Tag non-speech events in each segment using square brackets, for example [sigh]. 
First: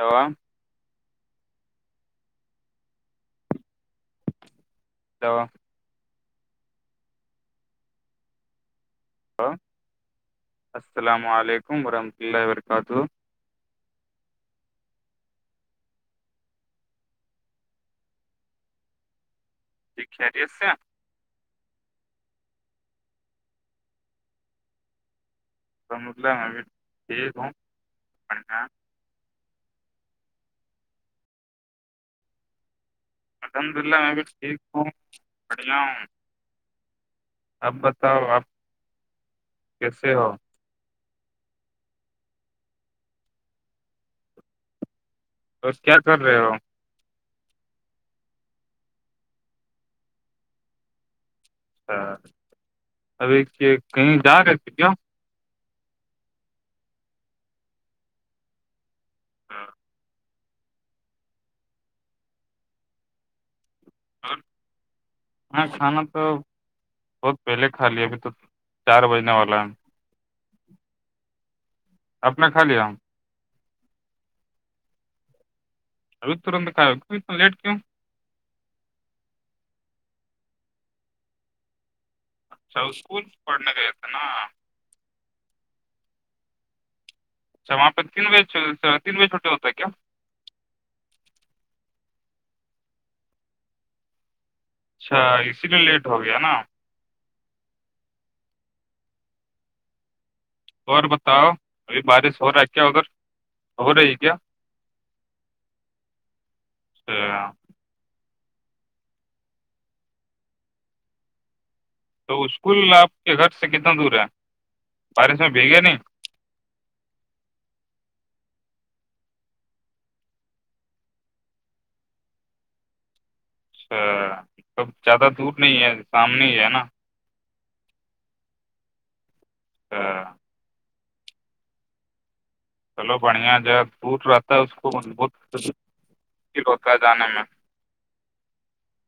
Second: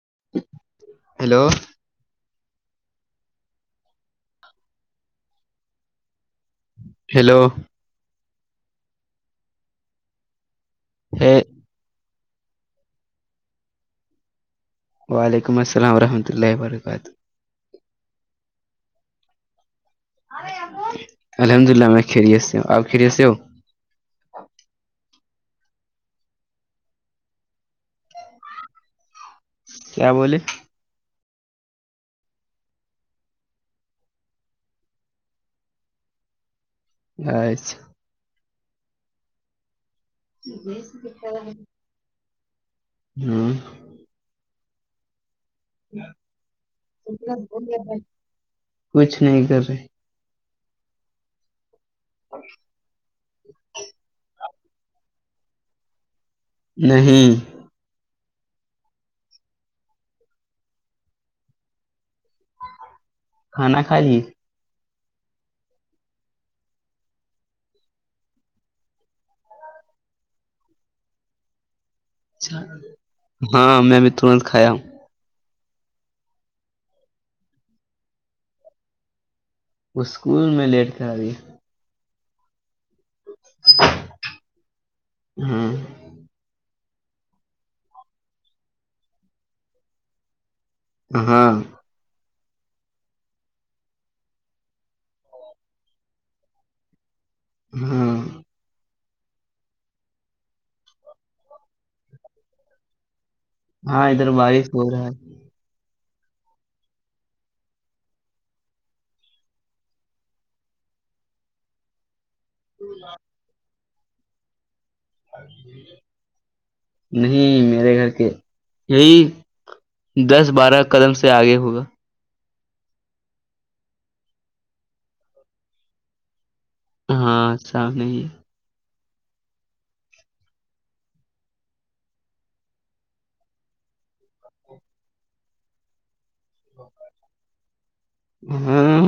ہوا ہیلو تو ہیلو السلام ہے علیکم ورحمۃہ اللہ وبرکاتہ وعلیکم السلام ورحمۃ اللہ و برکاتہ جی خیریت سے ہیں؟ الحمد للہ میں کھیریس ہوں آپ کھیری سے ہو س مد کیا بولے الحمد للہ میں بھی ٹھیک ہوں بڑھیا ہوں اب اچھا بتاؤ آپ کیسے ہو جس کیتا ہوں بس کیا کر رہے ہو کچھ نہیں کر رہے ہاں اچ [unintelligible] ابھی کہیں جا کر کیا نہیں ہاں کھانا کھا لئے اور ہاں کھانا تو بہت پہلے کھا لی ابھی تو چار بجنے والا ہے آپ نے کھا لیا ہاں میں بھی تھڈا کھایا ہو اب تو ر کاتنا لیٹ کیوں وہ اسکول میں لیٹتے آ رہی اچھا اسکول پڑھنے کا تھ نا ہاں اچھااںہ تین ویج تین ویج چھوٹے ہوتا ہے کیا ہاں اچھا اسی لیے لیٹ ہو گیا نا ہاں اور بتاؤ ابھی بارش ہو رہا ہے کیا ادگر ہاں ادھر بارس ہو رہا ہے اچھا تو اسکول آپ کے گھر سے کتنا دور ہے بارش میں بھیگیا نہیں نہیں میرے گھر کے یہی دس بارہ قدم سے آگے ہوگا اچھا کب زیادہ دور نہیں ہے سامنے ہی ہے نا ہاں سام نہیں ہے ہاں چلو بڑھیا ج ہے دوور رہتا ہے اس کو بت مشکل ہوتا ہے جانے میں ہوں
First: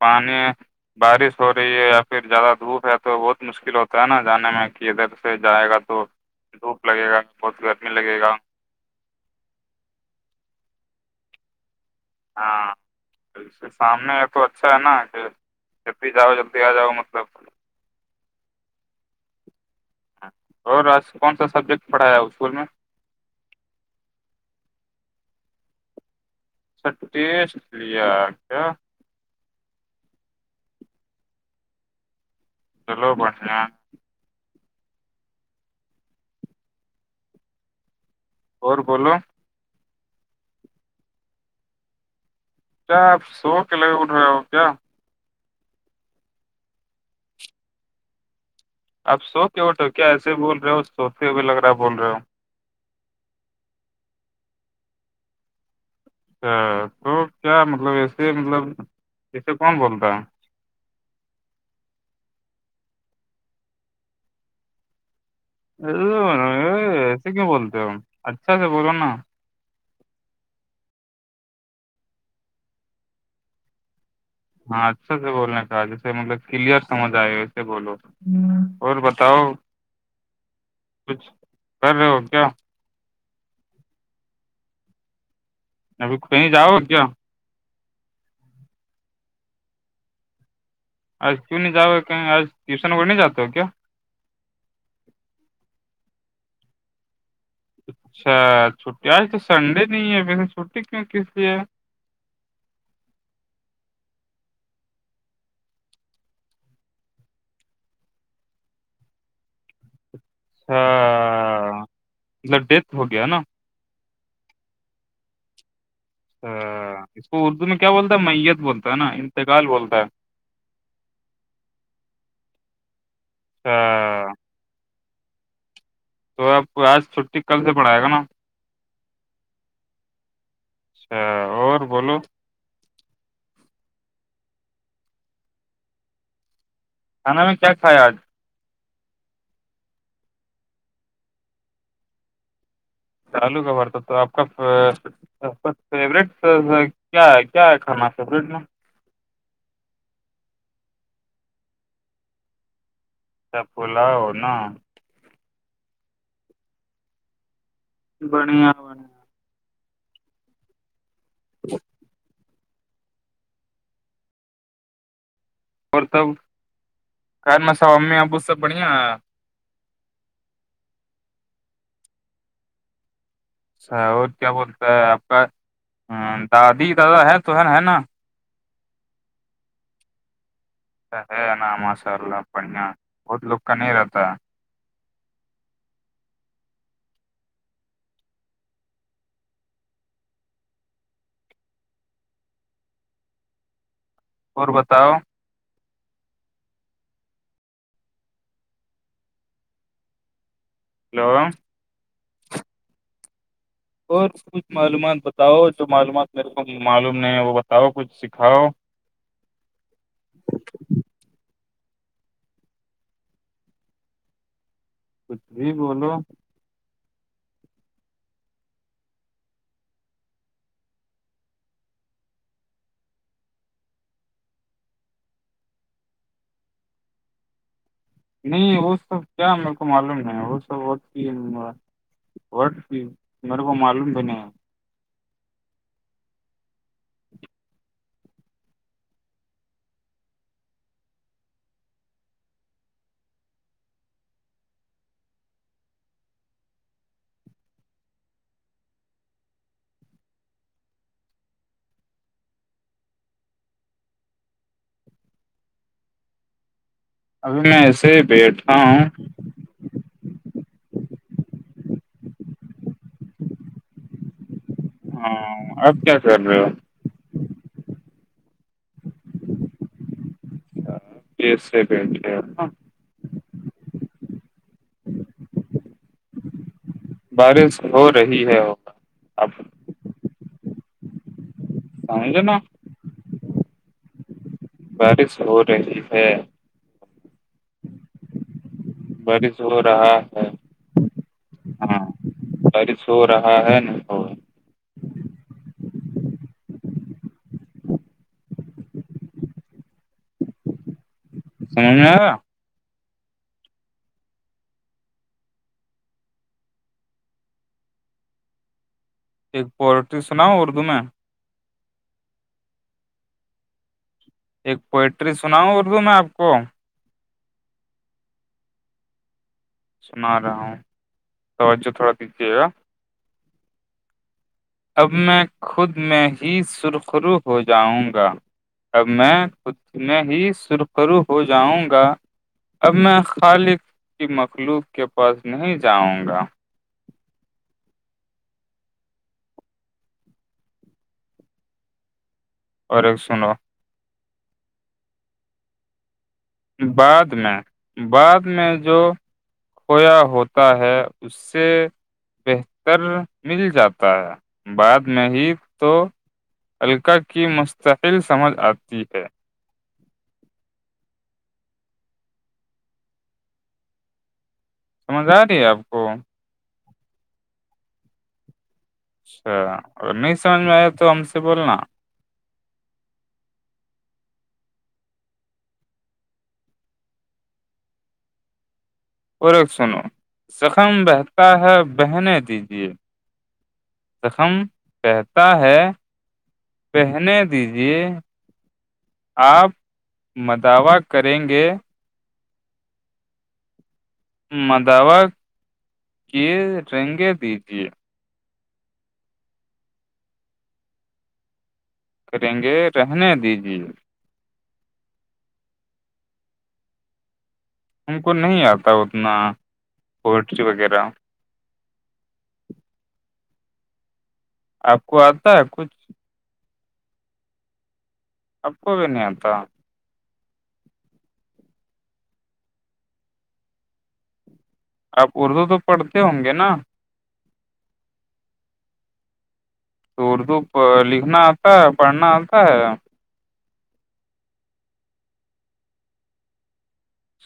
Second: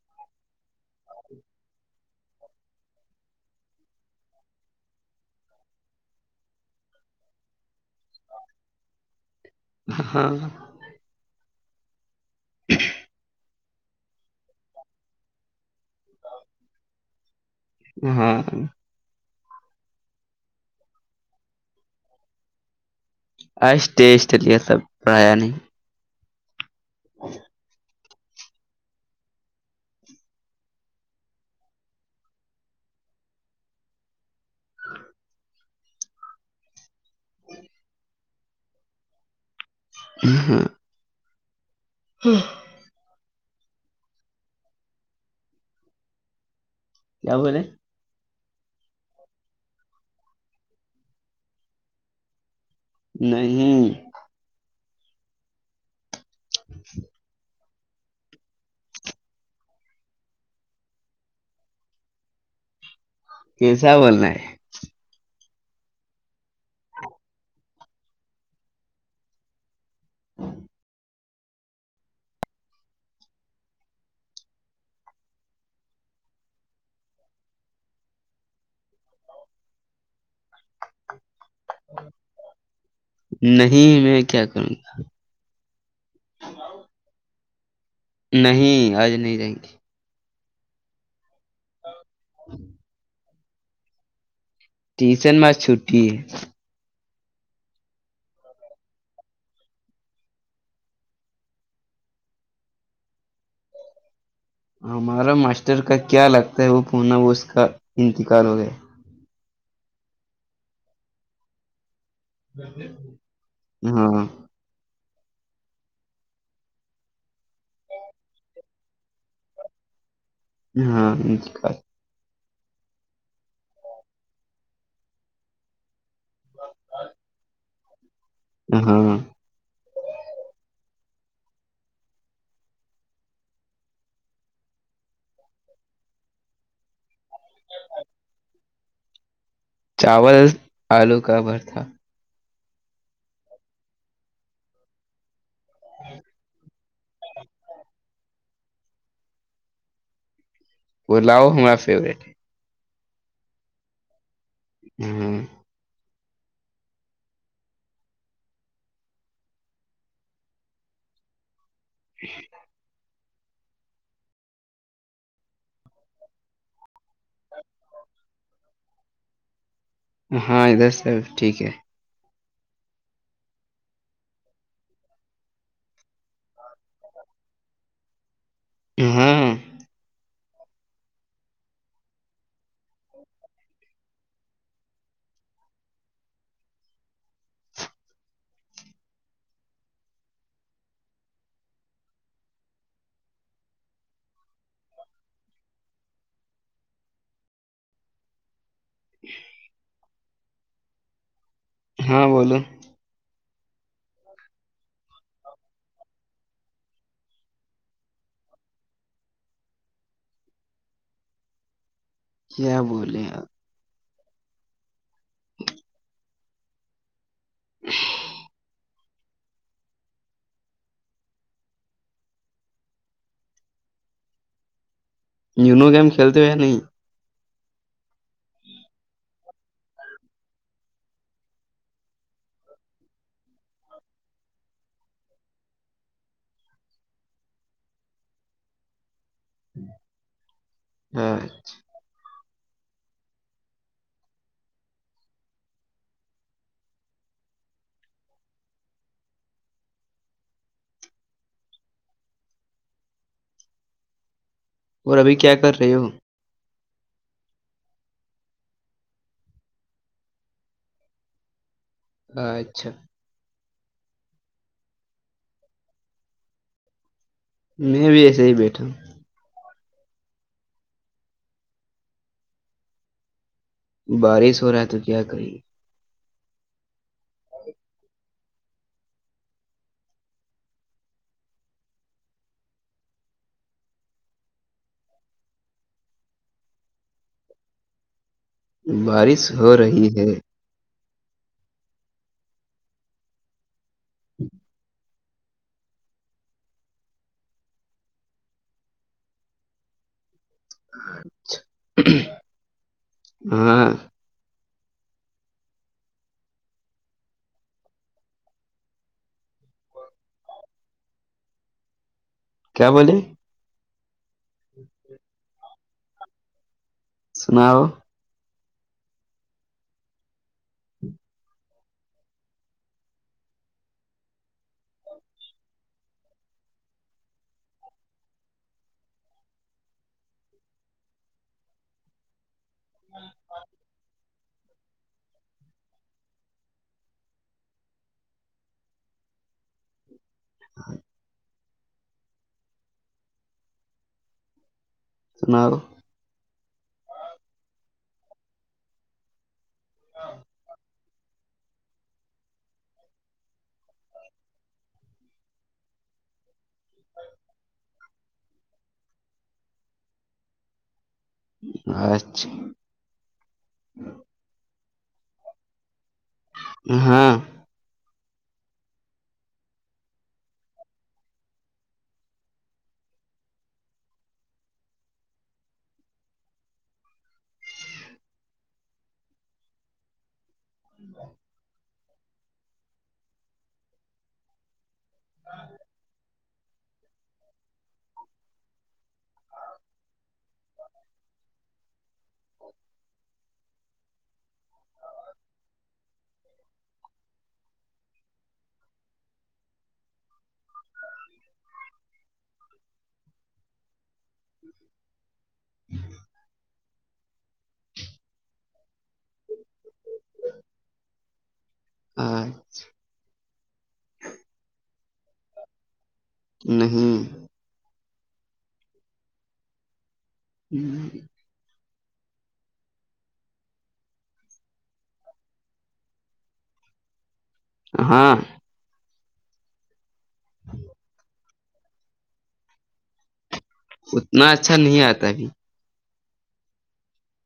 پانی بارش ہو رہی ہے یا پھر زیادہ دھوپ ہے تو بہت مشکل ہوتا ہے نا جانے میں کہ ادھر سے جائے گا تو دھوپ لگے گا بہت گرمی لگے گا ہاں ہاں سامنے یہ تو اچھا ہے نا کہ ج ہی جاؤ جلدی آ جاؤ مطلب ہاں اور آج کون سا سبجیکٹ پڑھایا ہے اسکول میں اس ئیسٹ لے سب پرڑا نہیں سٹیس لیا آ کیا چلو باٹا اور بولو [unintelligible] ہاں کیا آپ سو کے لگے اٹھ رہے ہو کیا کیا بولے آپ سو کے آوٹو کیا ایسے بول رہے ہو سوکے بھی لگ رہا بول رہے ہو نہیں اچھا تو کیا مطلب ایسے مطلب ایسے کون بولتا ہے کیسا بولنا ہے ا ایسے کیوں بولتے ہو اچھا سے بولو نا ہاں [inaudible] ہاں اچھا سے بولنے کا جیسے مطلب کلیئر سمج آئے ویسے بولو اور بتاؤ کچھ کر رہے ہو کیا نہیں میں کیا کروں گا اب کہیں جاؤ گ کیا نہیں آج نہیں جائیں گے آج کیوں نہیں جاؤ کہیں آج ٹیوشن و نہیں جا کیا ٹیشن میں چھٹی ہے اچھا چھٹی آج تو سنڈے نہیں ہے ون چھٹی کیوں کس لیے ہے ہمارا ماسٹر کا کیا لگتا ہے وہ پنا وہ اس کا انتقال ہو گیا ہاں [unintelligible] ہاں ا اس کو اردو میں کیا بولتا ہے میت بولتا ہے نا انتقال بولتا ہے ہاں جک ہاں [unintelligible] تو آب آج چھٹی کل سے پڑائے گا نا ا ہاں اچھا اور بولو سا میں کیا خیال چاول آلو کا بھر تھا چالو کا بارت تو آپ کا فیوریٹ کیا ہے کیا ہے کھانا سیبریٹ میں الاؤ ہما فیوریٹ ہے چپ پولاؤ نا ہاں ہاں بنییا ب ج [inaudible] اور تب خ مسا امی ابو سب بڑھیا ہے ہاں ادھر سے ٹھیک ہے اچھا اور کیا بولتا ہے آپ کا دادی دادا ہے تو ہے ہے نا ہاں ہے نا ماشاء اللہ بڑیا بہت لک کا نہیں رہتا اور بتاؤ ہ [inaudible] ہلو ہاں بولو اور کچھ معلومات بتاؤ جو معلومات میرے کو معلوم نہیں ہے وہ بتاؤ کچھ سکھاؤ [inaudible] کیا بولے کچھ بھی بولو ج [unintelligible] نیونو گیم کھیلتے ہوئے نہیں نہیں وہ سب کیا میرے کو معلوم نہیں وہ سبت وٹ ت میرے کو معلوم بنے ہے ااںچھا [unintelligible] اور ابھی کیا کر رہے ہو ابھی میں ایسے ہی بیٹھا ہوں اچھا ہاں اب کیا کر رہے ہو میں بھی ایسے ہی بیٹھا ہوں یہٹ ہاں بارش ہو رہا ہے تو کیا کریے بارش ہو رہی ہے وہ ہاںیر ن بارش ہو رہی ہے بارش ہو رہا ہے ہاں بارش ہو رہا ہے نا جی ہاں سمج میں ہاں ایک پولٹ سناؤ اردو میں کیا بولے ایک پوئٹری سنا ہوں اردو میں آپ کو سناؤ سنا رہا ہوں توجہ تھوڑا دجیے گا اب میں خود میں ہی سرخرو ہو جاؤں گا اب میں خود میں ہی سرخرو ہو جاؤں گا اب میں خالق کی مخلوق کے پاس نہیں جاؤں گا ہاں اور ایک سنو سناؤ بعد میں بعد میں جو کھویا ہوتا ہے اس سے بہتر مل جاتا ہے بعد میں ہی تو القا کی مستحل سمجھ آتی ہے اچھا سمجھ آ رہی ہے آپ کو ہاں اچھا اگر نہیں سمجھ میں آیا تو ہم سے بولنا اور ایک سنو زخم بہتا ہے بہنے دیجے زخم کہتا ہے پہنے دیجے آپ م دعوع کریں گے مدوہ کی رنگیں دیجیے کریں گے رہنے دیی ہ ہم کو نہیں آتا اتنا پوئٹری وغیرہ ہاں آپ کو آتا ہے کچھ نہیں اپو بین ات ہوں آپ اردو تو پڑھتے ہوں گے نا ہاں تو اردو لکھنا آتا ہے پڑھنا آتا ہے اتنا اچھا نہیں آتا ابھی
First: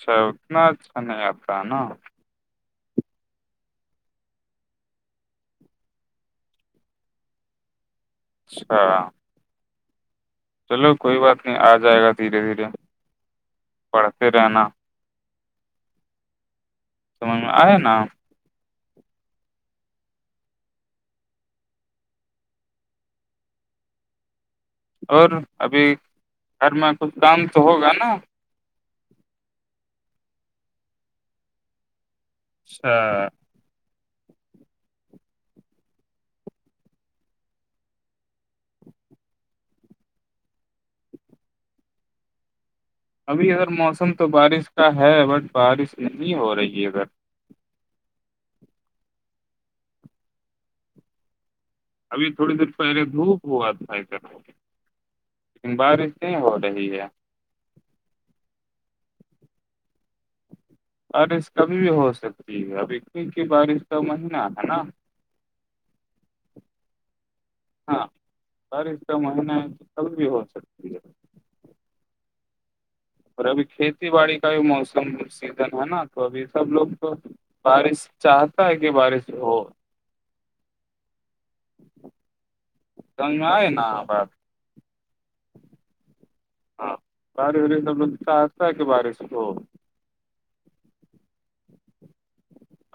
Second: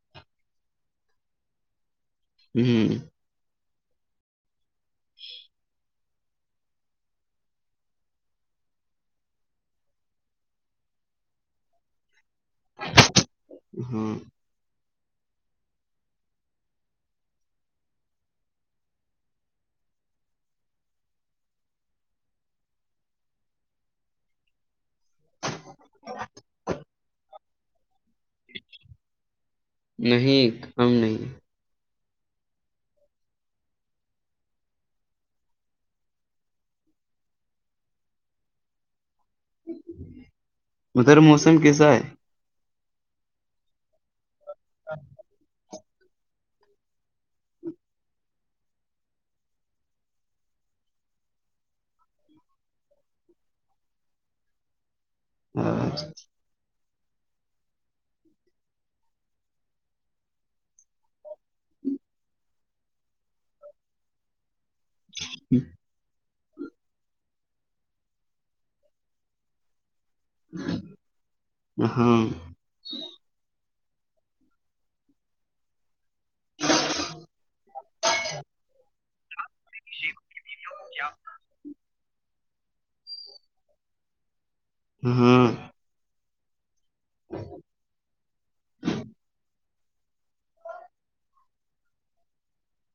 شتناچ نہیں آپا نا ہ ہ اچھا چلو کوئی بات نہیں آ جائے گا دھیرے دھیرے ہاں پڑھتے رہنا سمجھ میں آیا نا اور ابھی گھر میں کچھ دام تو ہوگا نا نہیں کم نہیں اچھ ادھر موسم کیسا ہے ابھی اگر موسم تو بارش کا ہے بٹ بارش نہیں ہو رہی ہے اگر ابھی تھوڑی دیر پہلے دھوپ ہوا تھا ایک لیکن آج؟ بارش نہیں ہو رہی ہے بارش کبھی بھی ہو سکتی ہے ابھی کیونکہ بارش کا مہینہ ہے نا ہ ہاں ساری کا مہین چلی ہو سکتی ہے ہ ہاں اور ابھی کھیتی باڑی کا بھی موسم سیزن ہے نا تو ابھی سب لوگ تو بارش چاہتا ہے کہ بارش ہو جی کیا سنج میں آئے نا آ بپ ہاں ہاں باری دتا ہے کہ بار اس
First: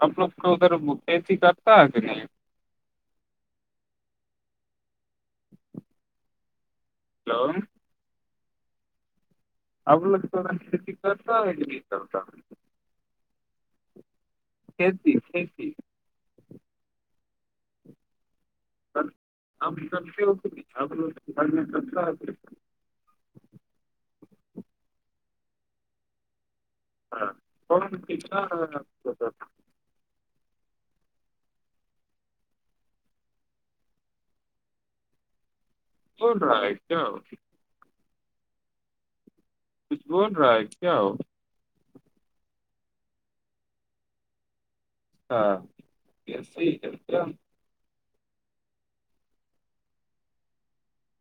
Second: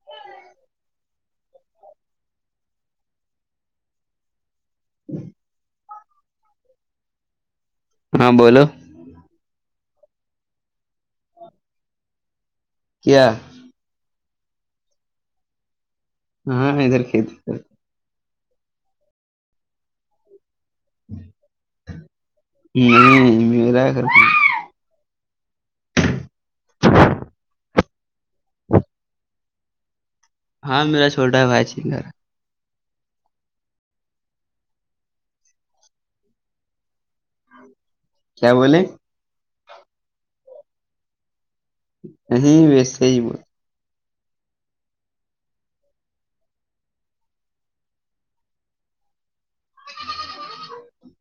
ا لوگ تو اغیر مےھی کرتا ہے کہ جی ہلو ہاں بولو ا ل کرتا نہیں کرتا کیا کھیتی کھیتی ہاںر کتی س آ س نہیں میرا کرھر ہاں کیا ہاں میرا شھولڈر ہےائیچ سنر ہے کونا آئیتا کیا بولے کچھ بول رہا ہے کیا ہو نہیں ویسے ہی بول ہاں جی [inaudible]